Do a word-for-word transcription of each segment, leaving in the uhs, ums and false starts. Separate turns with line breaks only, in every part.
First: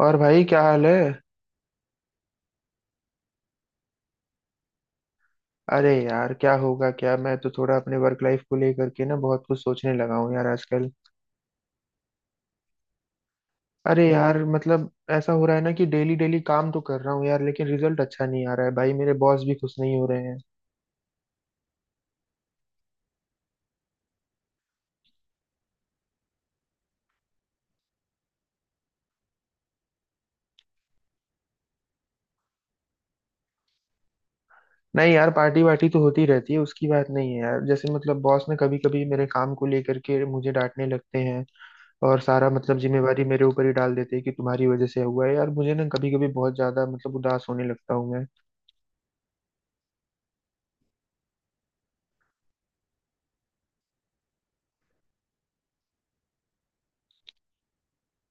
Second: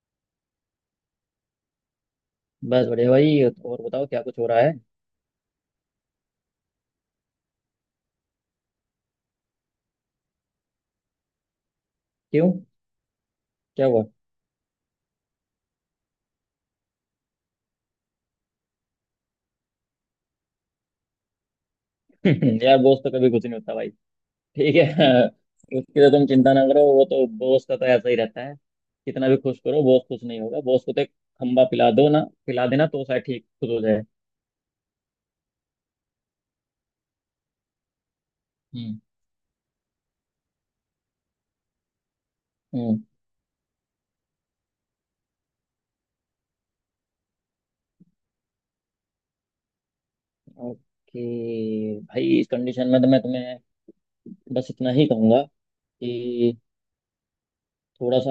और भाई क्या हाल है।
बस बढ़िया भाई। और बताओ क्या कुछ हो रहा है।
अरे यार क्या होगा क्या, मैं तो थोड़ा अपने वर्क लाइफ को लेकर के ना बहुत कुछ सोचने लगा हूँ यार आजकल।
क्यों? क्या हुआ?
अरे यार मतलब ऐसा हो रहा है ना कि डेली डेली काम तो कर रहा हूँ यार, लेकिन रिजल्ट अच्छा नहीं आ रहा है भाई, मेरे बॉस भी खुश नहीं हो रहे हैं।
यार बॉस तो कभी कुछ नहीं होता भाई। ठीक है। उसकी तो तुम चिंता ना करो, वो तो बॉस का तो ऐसा ही रहता है। कितना भी खुश करो बॉस खुश नहीं होगा। बॉस को तो एक खम्बा पिला दो ना, पिला देना तो शायद ठीक खुश हो जाए।
नहीं यार, पार्टी वार्टी तो होती रहती है, उसकी बात नहीं है यार। जैसे मतलब बॉस ने कभी
हम्म।
कभी मेरे काम को लेकर के मुझे डांटने लगते हैं और सारा मतलब
हम्म।
जिम्मेवारी मेरे ऊपर ही डाल देते हैं कि तुम्हारी वजह से हुआ है। यार मुझे ना कभी कभी बहुत ज्यादा मतलब उदास होने लगता हूँ मैं।
ओके भाई, इस कंडीशन में तो मैं तुम्हें बस इतना ही कहूंगा कि थोड़ा सा,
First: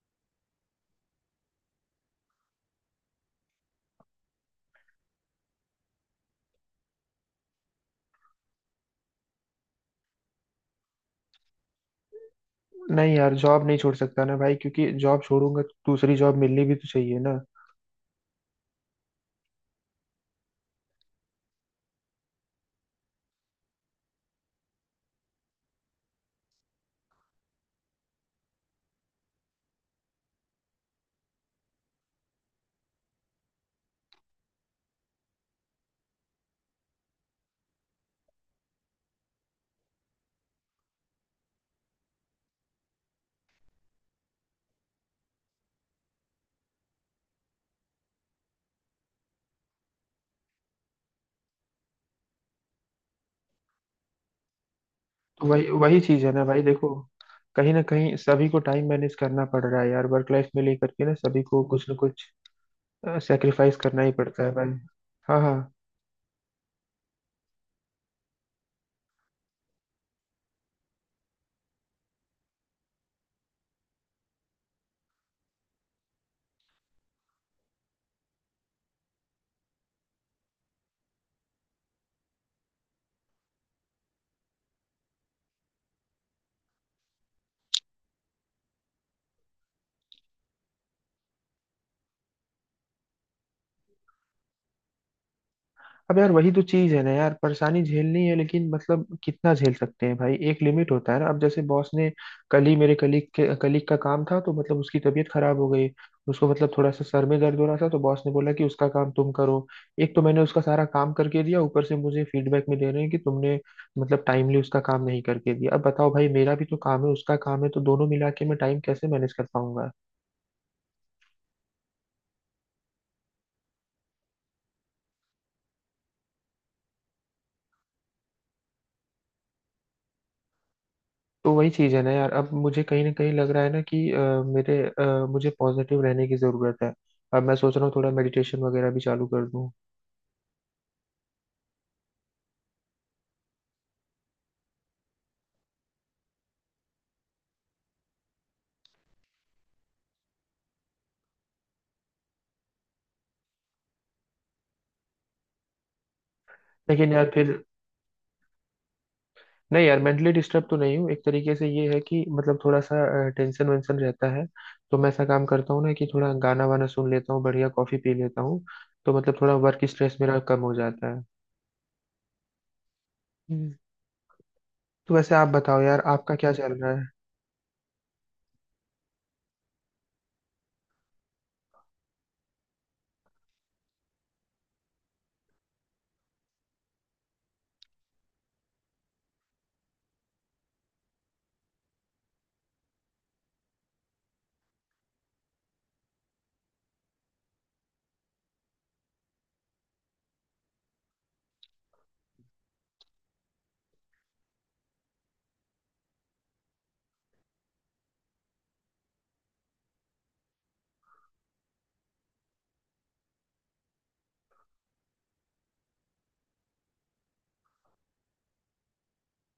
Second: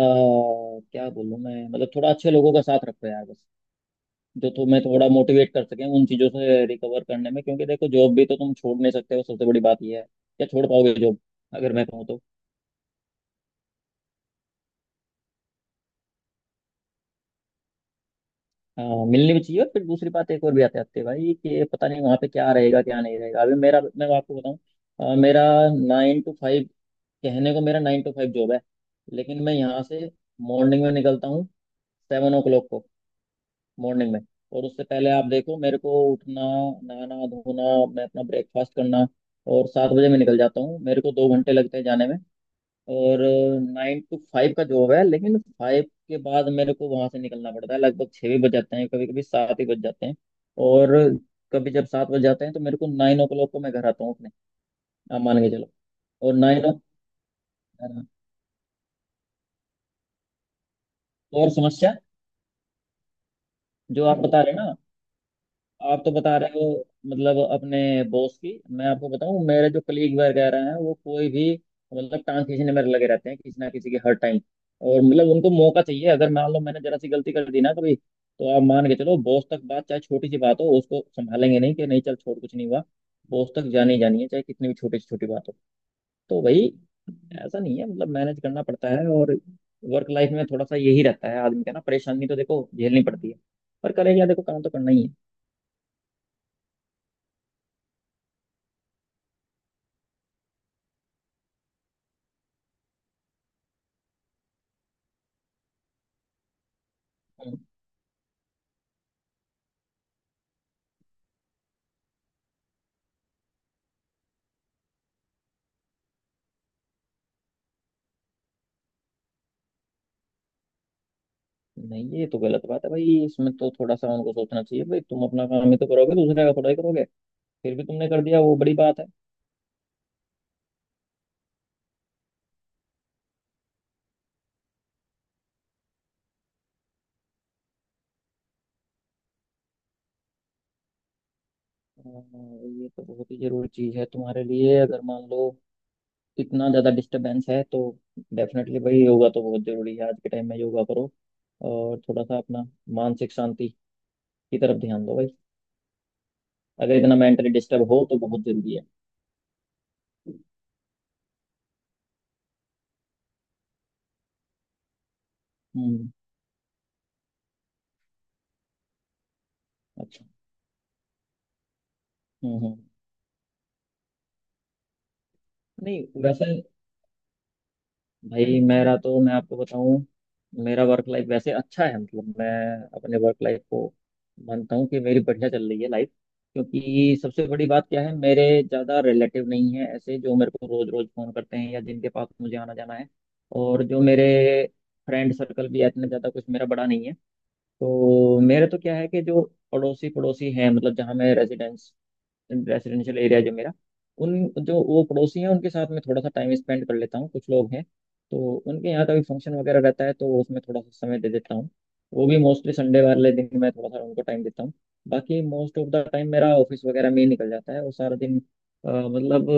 क्या बोलूं मैं, मतलब थोड़ा अच्छे लोगों का साथ रखो यार बस। जो तुम्हें थोड़ा मोटिवेट कर सकें उन चीजों से रिकवर करने में, क्योंकि देखो जॉब भी तो तुम छोड़ नहीं सकते हो। सबसे बड़ी बात ये है, क्या छोड़ पाओगे जॉब अगर मैं कहूँ तो?
नहीं यार, जॉब नहीं छोड़ सकता ना भाई, क्योंकि जॉब छोड़ूंगा तो दूसरी जॉब मिलनी भी तो चाहिए ना।
हाँ, मिलनी भी चाहिए। और फिर दूसरी बात एक और भी आते आते भाई कि पता नहीं वहाँ पे क्या रहेगा क्या नहीं रहेगा। अभी मेरा, मैं आपको बताऊँ। अ, मेरा नाइन टू फाइव, कहने को मेरा नाइन टू फाइव जॉब है। लेकिन मैं यहाँ से मॉर्निंग में निकलता हूँ, सेवन ओ क्लॉक को, मॉर्निंग में। और उससे पहले आप देखो, मेरे को उठना, नहाना धोना, मैं अपना ब्रेकफास्ट करना, और सात बजे मैं निकल जाता हूँ। मेरे को दो घंटे लगते हैं जाने में। और नाइन टू फाइव का जॉब है, लेकिन फाइव के बाद मेरे को वहां से निकलना पड़ता है। लगभग छः भी बज जाते हैं, कभी कभी सात ही बज जाते हैं। और कभी जब सात बज जाते हैं तो मेरे को नाइन ओ क्लॉक को मैं घर आता हूँ, अपने आप मान
तो
के
वही
चलो।
वही चीज है
और
ना भाई,
नाइन ओ
देखो कहीं ना कहीं सभी को टाइम मैनेज करना पड़ रहा है यार, वर्क लाइफ में लेकर के ना सभी
और
को कुछ
समस्या
ना कुछ सेक्रीफाइस करना
जो
ही
आप बता
पड़ता है
रहे हैं
भाई।
ना,
हाँ हाँ।
आप तो बता रहे हो मतलब अपने बॉस की। मैं आपको बताऊं मेरे जो कलीग वगैरह हैं वो कोई भी, मतलब टांग खींचने में लगे रहते हैं किसी ना किसी के हर टाइम। और मतलब उनको मौका चाहिए, अगर मान लो मैंने जरा सी गलती कर दी ना कभी, तो आप मान के चलो बॉस तक बात, चाहे छोटी सी बात हो, उसको संभालेंगे नहीं कि नहीं चल छोड़ कुछ नहीं हुआ। बॉस तक जानी ही जानी है, चाहे कितनी भी छोटी से छोटी बात हो। तो भाई ऐसा नहीं है, मतलब मैनेज करना पड़ता है। और वर्क लाइफ में थोड़ा सा यही रहता है आदमी का ना, परेशानी तो देखो झेलनी पड़ती है। पर करें क्या, देखो काम तो करना ही
अब यार वही तो चीज है ना यार, परेशानी झेलनी है, लेकिन मतलब कितना झेल सकते हैं भाई, एक लिमिट होता है ना। अब जैसे बॉस ने कल ही, मेरे कलीग के कलीग का काम था तो मतलब उसकी तबीयत खराब हो गई, उसको मतलब थोड़ा सा सर में
है।
दर्द हो रहा था, तो बॉस ने बोला कि उसका काम तुम करो। एक तो मैंने उसका सारा काम करके दिया, ऊपर से मुझे फीडबैक में दे रहे हैं कि तुमने मतलब टाइमली उसका काम नहीं करके दिया। अब बताओ भाई, मेरा भी तो काम है, उसका काम है, तो दोनों मिला के मैं टाइम कैसे मैनेज कर पाऊंगा।
नहीं, ये तो गलत बात है भाई। इसमें तो थोड़ा सा उनको सोचना चाहिए भाई, तुम अपना काम ही तो करोगे, दूसरे का थोड़ा ही करोगे। फिर भी तुमने कर दिया, वो बड़ी बात है।
तो वही चीज़ है ना यार, अब मुझे कहीं ना कहीं लग रहा है ना कि अ, मेरे अ, मुझे पॉजिटिव रहने की ज़रूरत है। अब मैं सोच रहा हूँ थोड़ा मेडिटेशन वगैरह भी चालू कर दूँ।
हाँ, ये तो बहुत ही जरूरी चीज है तुम्हारे लिए। अगर मान लो इतना ज्यादा डिस्टरबेंस है तो डेफिनेटली भाई, योगा तो बहुत जरूरी है आज के टाइम में, योगा करो। और थोड़ा सा अपना मानसिक शांति की तरफ ध्यान दो भाई, अगर
लेकिन
इतना
यार
मेंटली
फिर
डिस्टर्ब हो तो बहुत जरूरी है।
नहीं यार, मेंटली डिस्टर्ब तो नहीं हूँ, एक तरीके से ये है कि मतलब थोड़ा सा टेंशन वेंशन रहता है। तो मैं ऐसा काम करता हूँ ना कि
हम्म।
थोड़ा गाना वाना सुन लेता हूँ, बढ़िया कॉफ़ी पी लेता हूँ, तो मतलब थोड़ा वर्क स्ट्रेस
अच्छा।
मेरा कम हो जाता है।
हम्म। हम्म।
हम्म। तो वैसे आप बताओ यार,
नहीं
आपका क्या
वैसे
चल रहा है।
भाई मेरा तो, मैं आपको बताऊं, मेरा वर्क लाइफ वैसे अच्छा है, मतलब मैं अपने वर्क लाइफ को मानता हूँ कि मेरी बढ़िया चल रही है लाइफ। क्योंकि सबसे बड़ी बात क्या है, मेरे ज़्यादा रिलेटिव नहीं है ऐसे जो मेरे को रोज़ रोज़ फ़ोन करते हैं या जिनके पास मुझे आना जाना है। और जो मेरे फ्रेंड सर्कल भी है, इतना ज़्यादा कुछ मेरा बड़ा नहीं है। तो मेरे तो क्या है कि जो पड़ोसी पड़ोसी हैं, मतलब जहाँ मैं रेजिडेंस रेसिडेंशियल एरिया जो मेरा, उन, जो वो पड़ोसी हैं उनके साथ में थोड़ा सा टाइम स्पेंड कर लेता हूँ, कुछ लोग हैं। तो उनके यहाँ का भी फंक्शन वगैरह रहता है तो उसमें थोड़ा सा समय दे देता हूँ। वो भी मोस्टली संडे वाले दिन मैं थोड़ा सा उनको टाइम देता हूँ। बाकी मोस्ट ऑफ द टाइम मेरा ऑफिस वगैरह में ही निकल जाता है वो सारा दिन। अ, मतलब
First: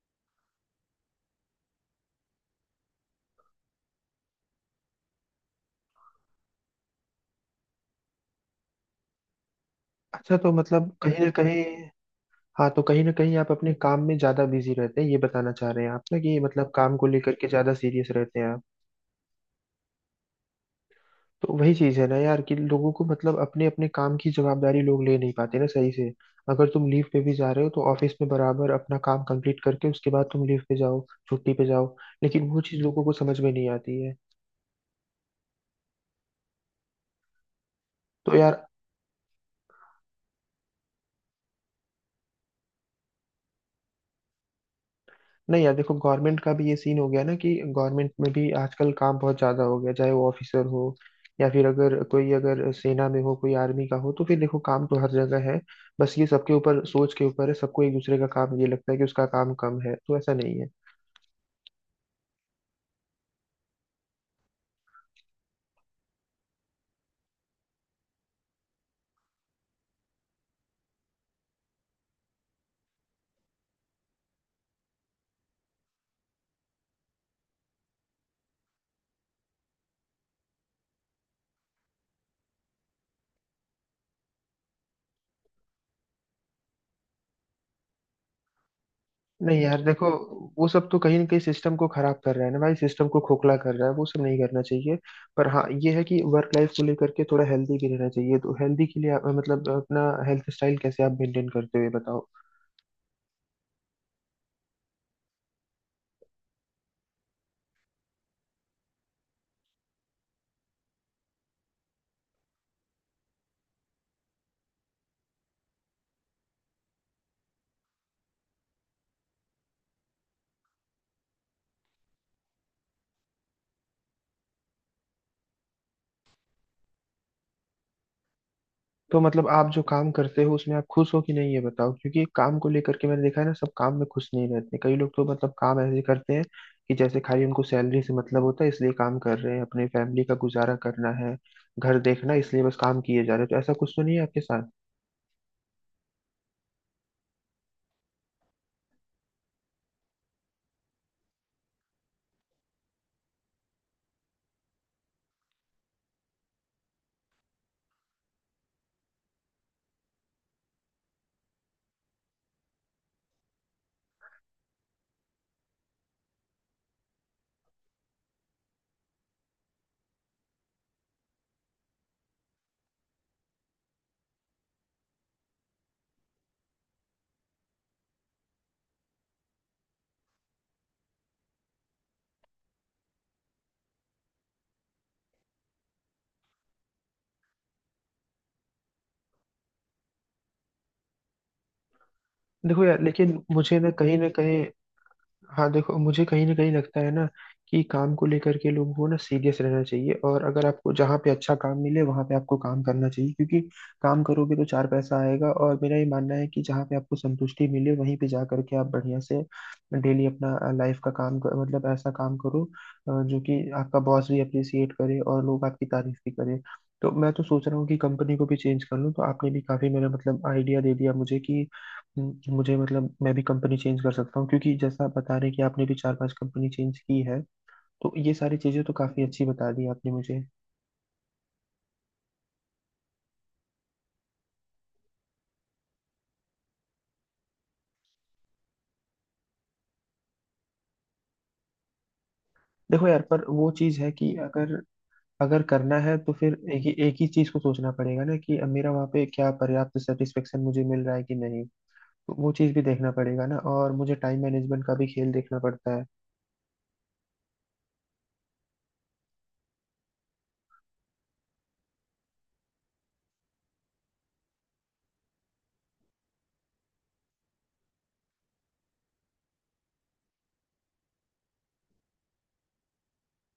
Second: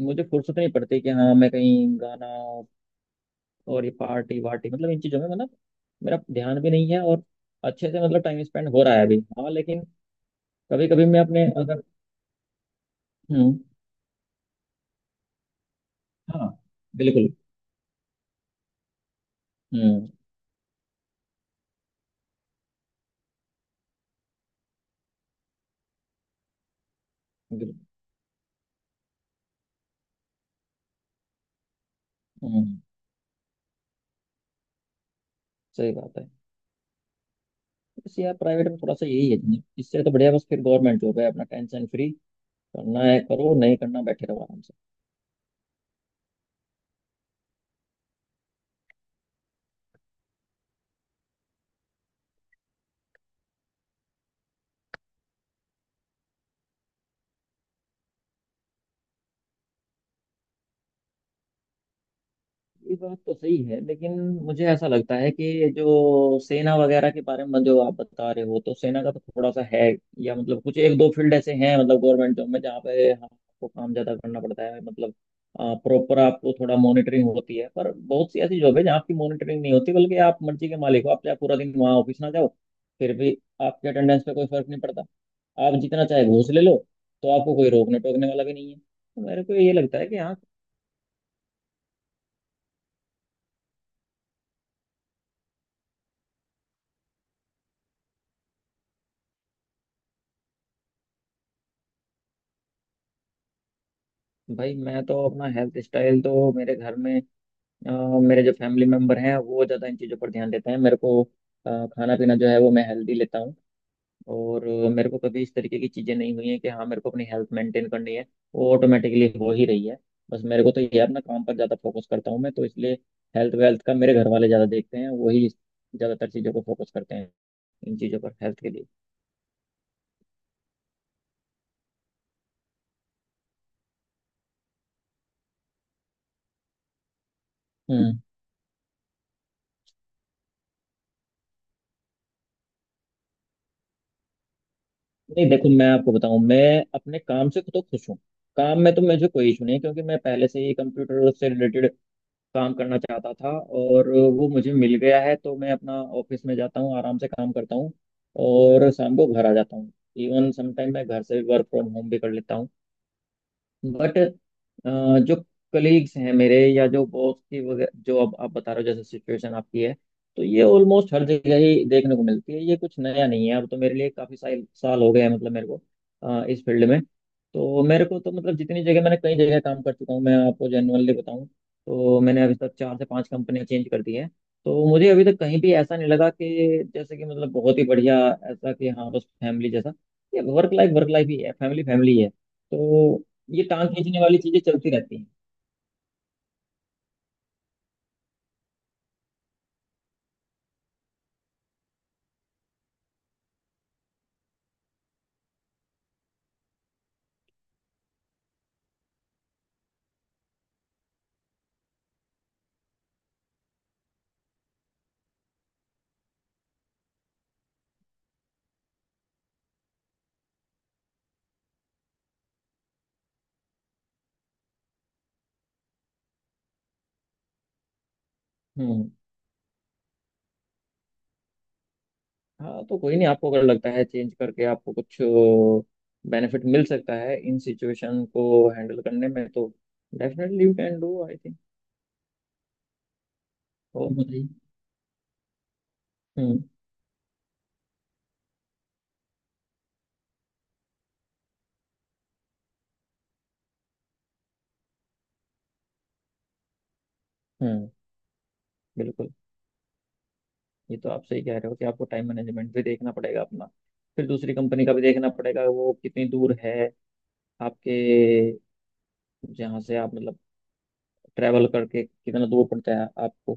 मुझे फुर्सत नहीं पड़ती कि हाँ मैं कहीं गाना, और ये पार्टी वार्टी मतलब इन चीज़ों में, मतलब मेरा ध्यान भी नहीं है। और अच्छे से मतलब टाइम स्पेंड हो रहा है अभी, हाँ लेकिन
अच्छा, तो
कभी
मतलब
कभी मैं
कहीं ना
अपने
कहीं,
अगर,
हाँ तो कहीं ना कहीं आप
हम्म,
अपने काम में ज्यादा बिजी रहते हैं, ये बताना चाह रहे हैं आप ना, कि
हाँ
मतलब काम को
बिल्कुल,
लेकर के ज्यादा सीरियस रहते हैं आप।
हम्म,
तो वही चीज है ना यार, कि लोगों को मतलब अपने अपने काम की जवाबदारी लोग ले नहीं पाते ना सही से। अगर तुम लीव पे भी जा रहे हो,
बिल्कुल,
तो ऑफिस में बराबर अपना काम कंप्लीट करके उसके बाद तुम लीव पे जाओ, छुट्टी पे जाओ। लेकिन वो
हम्म,
चीज लोगों को समझ में नहीं आती है।
सही बात है। बस
तो
यार
यार
प्राइवेट में थोड़ा सा यही है। इससे तो बढ़िया बस फिर गवर्नमेंट जॉब है अपना, टेंशन फ्री। करना है करो, नहीं करना बैठे रहो आराम से।
नहीं यार देखो, गवर्नमेंट का भी ये सीन हो गया ना कि गवर्नमेंट में भी आजकल काम बहुत ज्यादा हो गया, चाहे वो ऑफिसर हो या फिर अगर कोई, अगर सेना में हो, कोई आर्मी का हो, तो फिर देखो काम तो हर जगह है। बस ये सबके ऊपर, सोच के ऊपर है। सबको एक दूसरे का काम ये लगता है कि उसका काम कम है, तो ऐसा नहीं है।
ये बात तो सही है, लेकिन मुझे ऐसा लगता है कि जो सेना वगैरह के बारे में जो आप बता रहे हो, तो सेना का तो थोड़ा सा है। या मतलब कुछ एक दो फील्ड ऐसे हैं मतलब गवर्नमेंट जॉब में, जहाँ पे आपको काम ज्यादा करना पड़ता है, मतलब प्रॉपर आपको थोड़ा मॉनिटरिंग होती है। पर बहुत सी ऐसी जॉब है जहाँ आपकी मॉनिटरिंग नहीं होती, बल्कि आप मर्जी के मालिक हो। आप चाहे पूरा दिन वहाँ ऑफिस ना जाओ, फिर भी आपके अटेंडेंस पे कोई फर्क नहीं पड़ता। आप जितना चाहे घूस ले लो, तो आपको कोई रोकने टोकने वाला भी नहीं है। तो मेरे को
नहीं
ये
यार
लगता है
देखो,
कि हाँ।
वो सब तो कहीं ना कहीं सिस्टम को खराब कर रहा है ना भाई, सिस्टम को खोखला कर रहा है, वो सब नहीं करना चाहिए। पर हाँ ये है कि वर्क लाइफ को लेकर के थोड़ा हेल्दी भी रहना चाहिए। तो हेल्दी के लिए आप- मतलब अपना हेल्थ स्टाइल कैसे आप मेंटेन करते हो, ये बताओ।
भाई मैं तो अपना हेल्थ स्टाइल तो मेरे घर में, अ, मेरे जो फैमिली मेम्बर हैं वो ज़्यादा इन चीज़ों पर ध्यान देते हैं। मेरे को अ, खाना पीना जो है वो मैं हेल्दी लेता हूँ। और अ, मेरे को कभी इस तरीके की चीज़ें नहीं हुई हैं कि हाँ मेरे को अपनी हेल्थ मेंटेन करनी है। वो ऑटोमेटिकली हो ही रही है। बस मेरे को तो ये है, अपना काम पर ज़्यादा फोकस करता हूँ मैं तो, इसलिए हेल्थ वेल्थ का मेरे घर वाले ज़्यादा देखते हैं। वही ज़्यादातर चीज़ों को फोकस करते हैं इन चीज़ों पर, हेल्थ के
तो मतलब आप जो काम करते हो उसमें आप खुश हो कि नहीं, ये बताओ, क्योंकि काम को लेकर के मैंने देखा है ना, सब काम में खुश नहीं रहते। कई लोग तो मतलब काम ऐसे करते हैं कि जैसे खाली उनको सैलरी से
लिए।
मतलब होता है, इसलिए काम कर रहे हैं, अपने फैमिली का गुजारा करना है, घर देखना है, इसलिए बस काम किए जा रहे हैं। तो ऐसा कुछ तो नहीं है आपके साथ।
नहीं देखो, मैं आपको बताऊं, मैं अपने काम से तो खुश हूँ। काम में तो मुझे कोई इशू नहीं है, क्योंकि मैं पहले से ही कंप्यूटर से रिलेटेड काम करना चाहता था और वो मुझे मिल गया है। तो मैं अपना ऑफिस में जाता हूँ आराम से काम करता हूँ और शाम को घर आ जाता हूँ। इवन समटाइम मैं घर से वर्क फ्रॉम होम भी कर लेता हूँ। बट अ, जो कलीग्स हैं मेरे या जो बॉस की वगैरह, जो अब आप बता रहे हो जैसे सिचुएशन आपकी है, तो ये ऑलमोस्ट हर जगह ही देखने को मिलती है, ये कुछ नया नहीं है। अब तो मेरे लिए काफी साल साल हो गए हैं मतलब मेरे को, अ, इस फील्ड में तो मेरे को तो मतलब जितनी जगह, मैंने कई जगह काम कर चुका हूँ, मैं आपको जेनुअनली बताऊँ। तो मैंने अभी तक चार से पांच कंपनियां चेंज कर दी हैं। तो मुझे अभी तक कहीं भी ऐसा नहीं लगा कि जैसे कि मतलब बहुत ही बढ़िया, ऐसा कि हाँ बस फैमिली जैसा। ये वर्क लाइफ वर्क लाइफ ही है, फैमिली फैमिली है
देखो यार,
तो।
लेकिन
ये
मुझे
टांग
ना कहीं
खींचने
ना
वाली चीजें
कहीं,
चलती रहती हैं।
हाँ देखो मुझे कहीं ना कहीं लगता है ना कि काम को लेकर के लोगों को ना सीरियस रहना चाहिए, और अगर आपको जहाँ पे अच्छा काम मिले वहाँ पे आपको काम करना चाहिए, क्योंकि काम करोगे तो चार पैसा आएगा। और मेरा ये मानना है कि जहाँ पे आपको संतुष्टि मिले वहीं पे जा करके आप बढ़िया से डेली अपना लाइफ का काम कर, मतलब ऐसा काम करो अ, जो कि आपका बॉस भी अप्रिसिएट करे और लोग आपकी तारीफ भी करें। तो मैं तो सोच रहा हूँ कि कंपनी को भी चेंज कर लूँ, तो आपने भी काफी मेरा मतलब आइडिया दे दिया मुझे कि हम्म, मुझे मतलब मैं भी कंपनी चेंज कर सकता हूँ, क्योंकि जैसा आप बता रहे हैं कि आपने भी चार पांच कंपनी चेंज की है। तो ये सारी चीजें तो
हम्म।
काफी अच्छी बता दी आपने मुझे।
हाँ तो कोई नहीं, आपको अगर लगता है चेंज करके आपको कुछ बेनिफिट मिल सकता है इन सिचुएशन को हैंडल करने में तो definitely you can do I think.
देखो यार, पर वो चीज है
और
कि
बताइए।
अगर, अगर करना है तो फिर
हम्म।
एक ही एक ही चीज को सोचना पड़ेगा ना कि मेरा वहाँ पे क्या पर्याप्त सेटिस्फेक्शन मुझे मिल रहा है कि नहीं। तो वो चीज भी देखना पड़ेगा ना, और मुझे टाइम मैनेजमेंट का भी खेल देखना पड़ता है।
हम्म। बिल्कुल। ये तो आप सही कह रहे हो कि आपको टाइम मैनेजमेंट भी देखना पड़ेगा अपना। फिर दूसरी कंपनी का भी देखना पड़ेगा, वो कितनी दूर है आपके, जहाँ से आप मतलब ट्रैवल करके कितना दूर पड़ता है आपको,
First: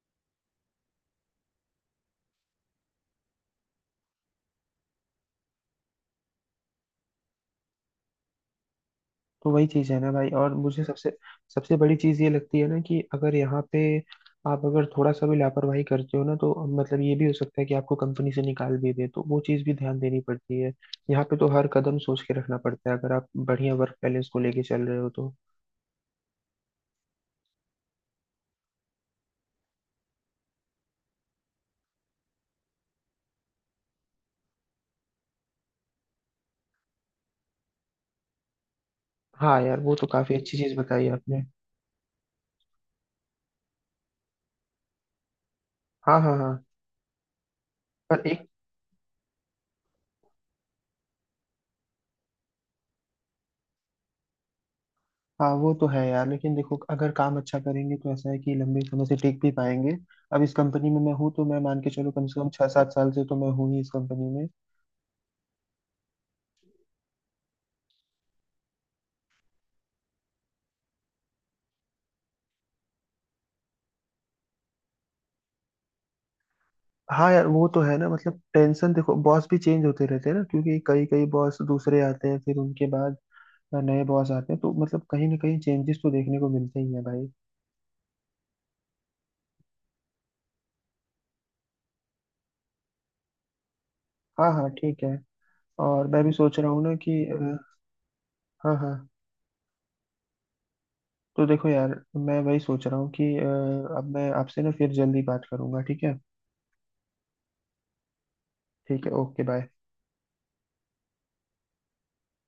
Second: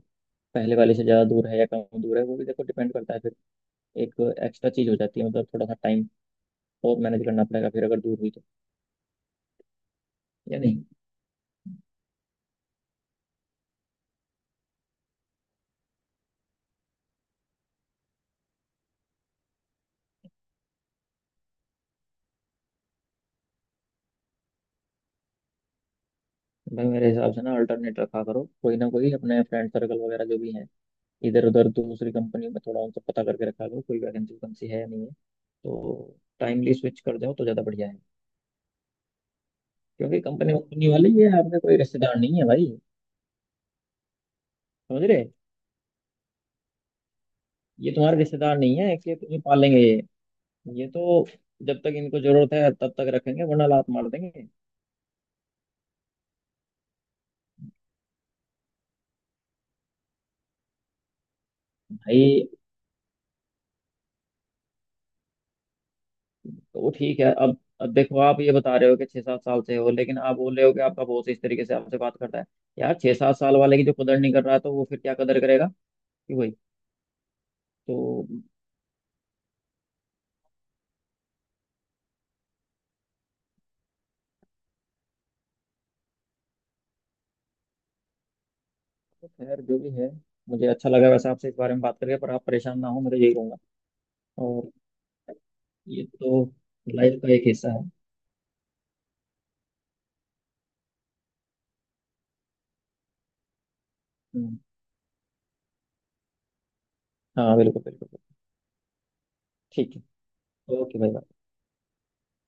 पहले वाले से ज़्यादा दूर है या कम दूर है, वो भी देखो डिपेंड करता है। एक एक्स्ट्रा चीज हो जाती है, मतलब थोड़ा सा टाइम और मैनेज करना पड़ेगा फिर अगर दूर हुई तो,
तो वही चीज है ना भाई, और
या नहीं।
मुझे सबसे सबसे बड़ी चीज ये लगती है ना कि अगर यहाँ पे आप अगर थोड़ा सा भी लापरवाही करते हो ना, तो मतलब ये भी हो सकता है कि आपको कंपनी से निकाल भी दे, तो वो चीज भी ध्यान देनी पड़ती है। यहाँ पे तो हर कदम सोच के रखना पड़ता है, अगर आप बढ़िया वर्क बैलेंस को लेके चल रहे हो तो।
भाई मेरे हिसाब से ना, अल्टरनेट रखा करो। कोई ना कोई अपने फ्रेंड सर्कल वगैरह जो भी हैं, इधर उधर दूसरी कंपनी में थोड़ा उनसे पता करके रखा करो कोई वैकेंसी वैकेंसी है या नहीं है। तो टाइमली स्विच कर जाओ तो ज़्यादा बढ़िया है।
हाँ यार, वो तो
क्योंकि
काफी
कंपनी
अच्छी चीज
कंपनी
बताई
वाले ये
आपने।
आपके कोई रिश्तेदार नहीं है भाई, समझ रहे?
हाँ हाँ हाँ।
ये तुम्हारे
पर एक,
रिश्तेदार नहीं है कि तुम्हें पालेंगे ये। ये तो जब तक इनको जरूरत है तब तक रखेंगे, वरना लात मार देंगे
हाँ वो तो है यार, लेकिन देखो अगर काम अच्छा करेंगे तो ऐसा है कि लंबे समय से टिक भी पाएंगे। अब इस कंपनी में मैं हूँ, तो मैं मान के चलो कम से
भाई।
कम छह सात साल से तो मैं हूँ ही इस कंपनी में।
तो ठीक है। अब अब देखो, आप ये बता रहे हो कि छह सात साल से हो, लेकिन आप बोल रहे हो कि आपका बॉस इस तरीके से आपसे बात करता है। यार छह सात साल वाले की जो कदर नहीं कर रहा है तो वो फिर क्या कदर करेगा, कि वही
हाँ यार वो तो
तो।
है ना, मतलब टेंशन देखो, बॉस भी चेंज होते रहते हैं ना, क्योंकि कई कई बॉस दूसरे आते हैं, फिर उनके बाद नए बॉस आते हैं, तो मतलब कहीं ना कहीं चेंजेस तो देखने को मिलते ही है भाई।
खैर जो भी है, मुझे अच्छा लगा वैसे आपसे इस बारे में बात करके। पर आप परेशान ना हो, मैं तो यही कहूंगा।
हाँ हाँ
और
ठीक है।
ये
और मैं
तो
भी सोच रहा हूँ ना
लाइफ
कि
का एक
अ,
हिस्सा है।
हाँ हाँ। तो देखो यार मैं वही सोच रहा हूँ कि अ, अब मैं
हम्म,
आपसे ना फिर जल्दी बात करूंगा, ठीक है।
हाँ बिल्कुल बिल्कुल बिल्कुल।
ठीक है, ओके बाय।
ठीक है ओके भाई।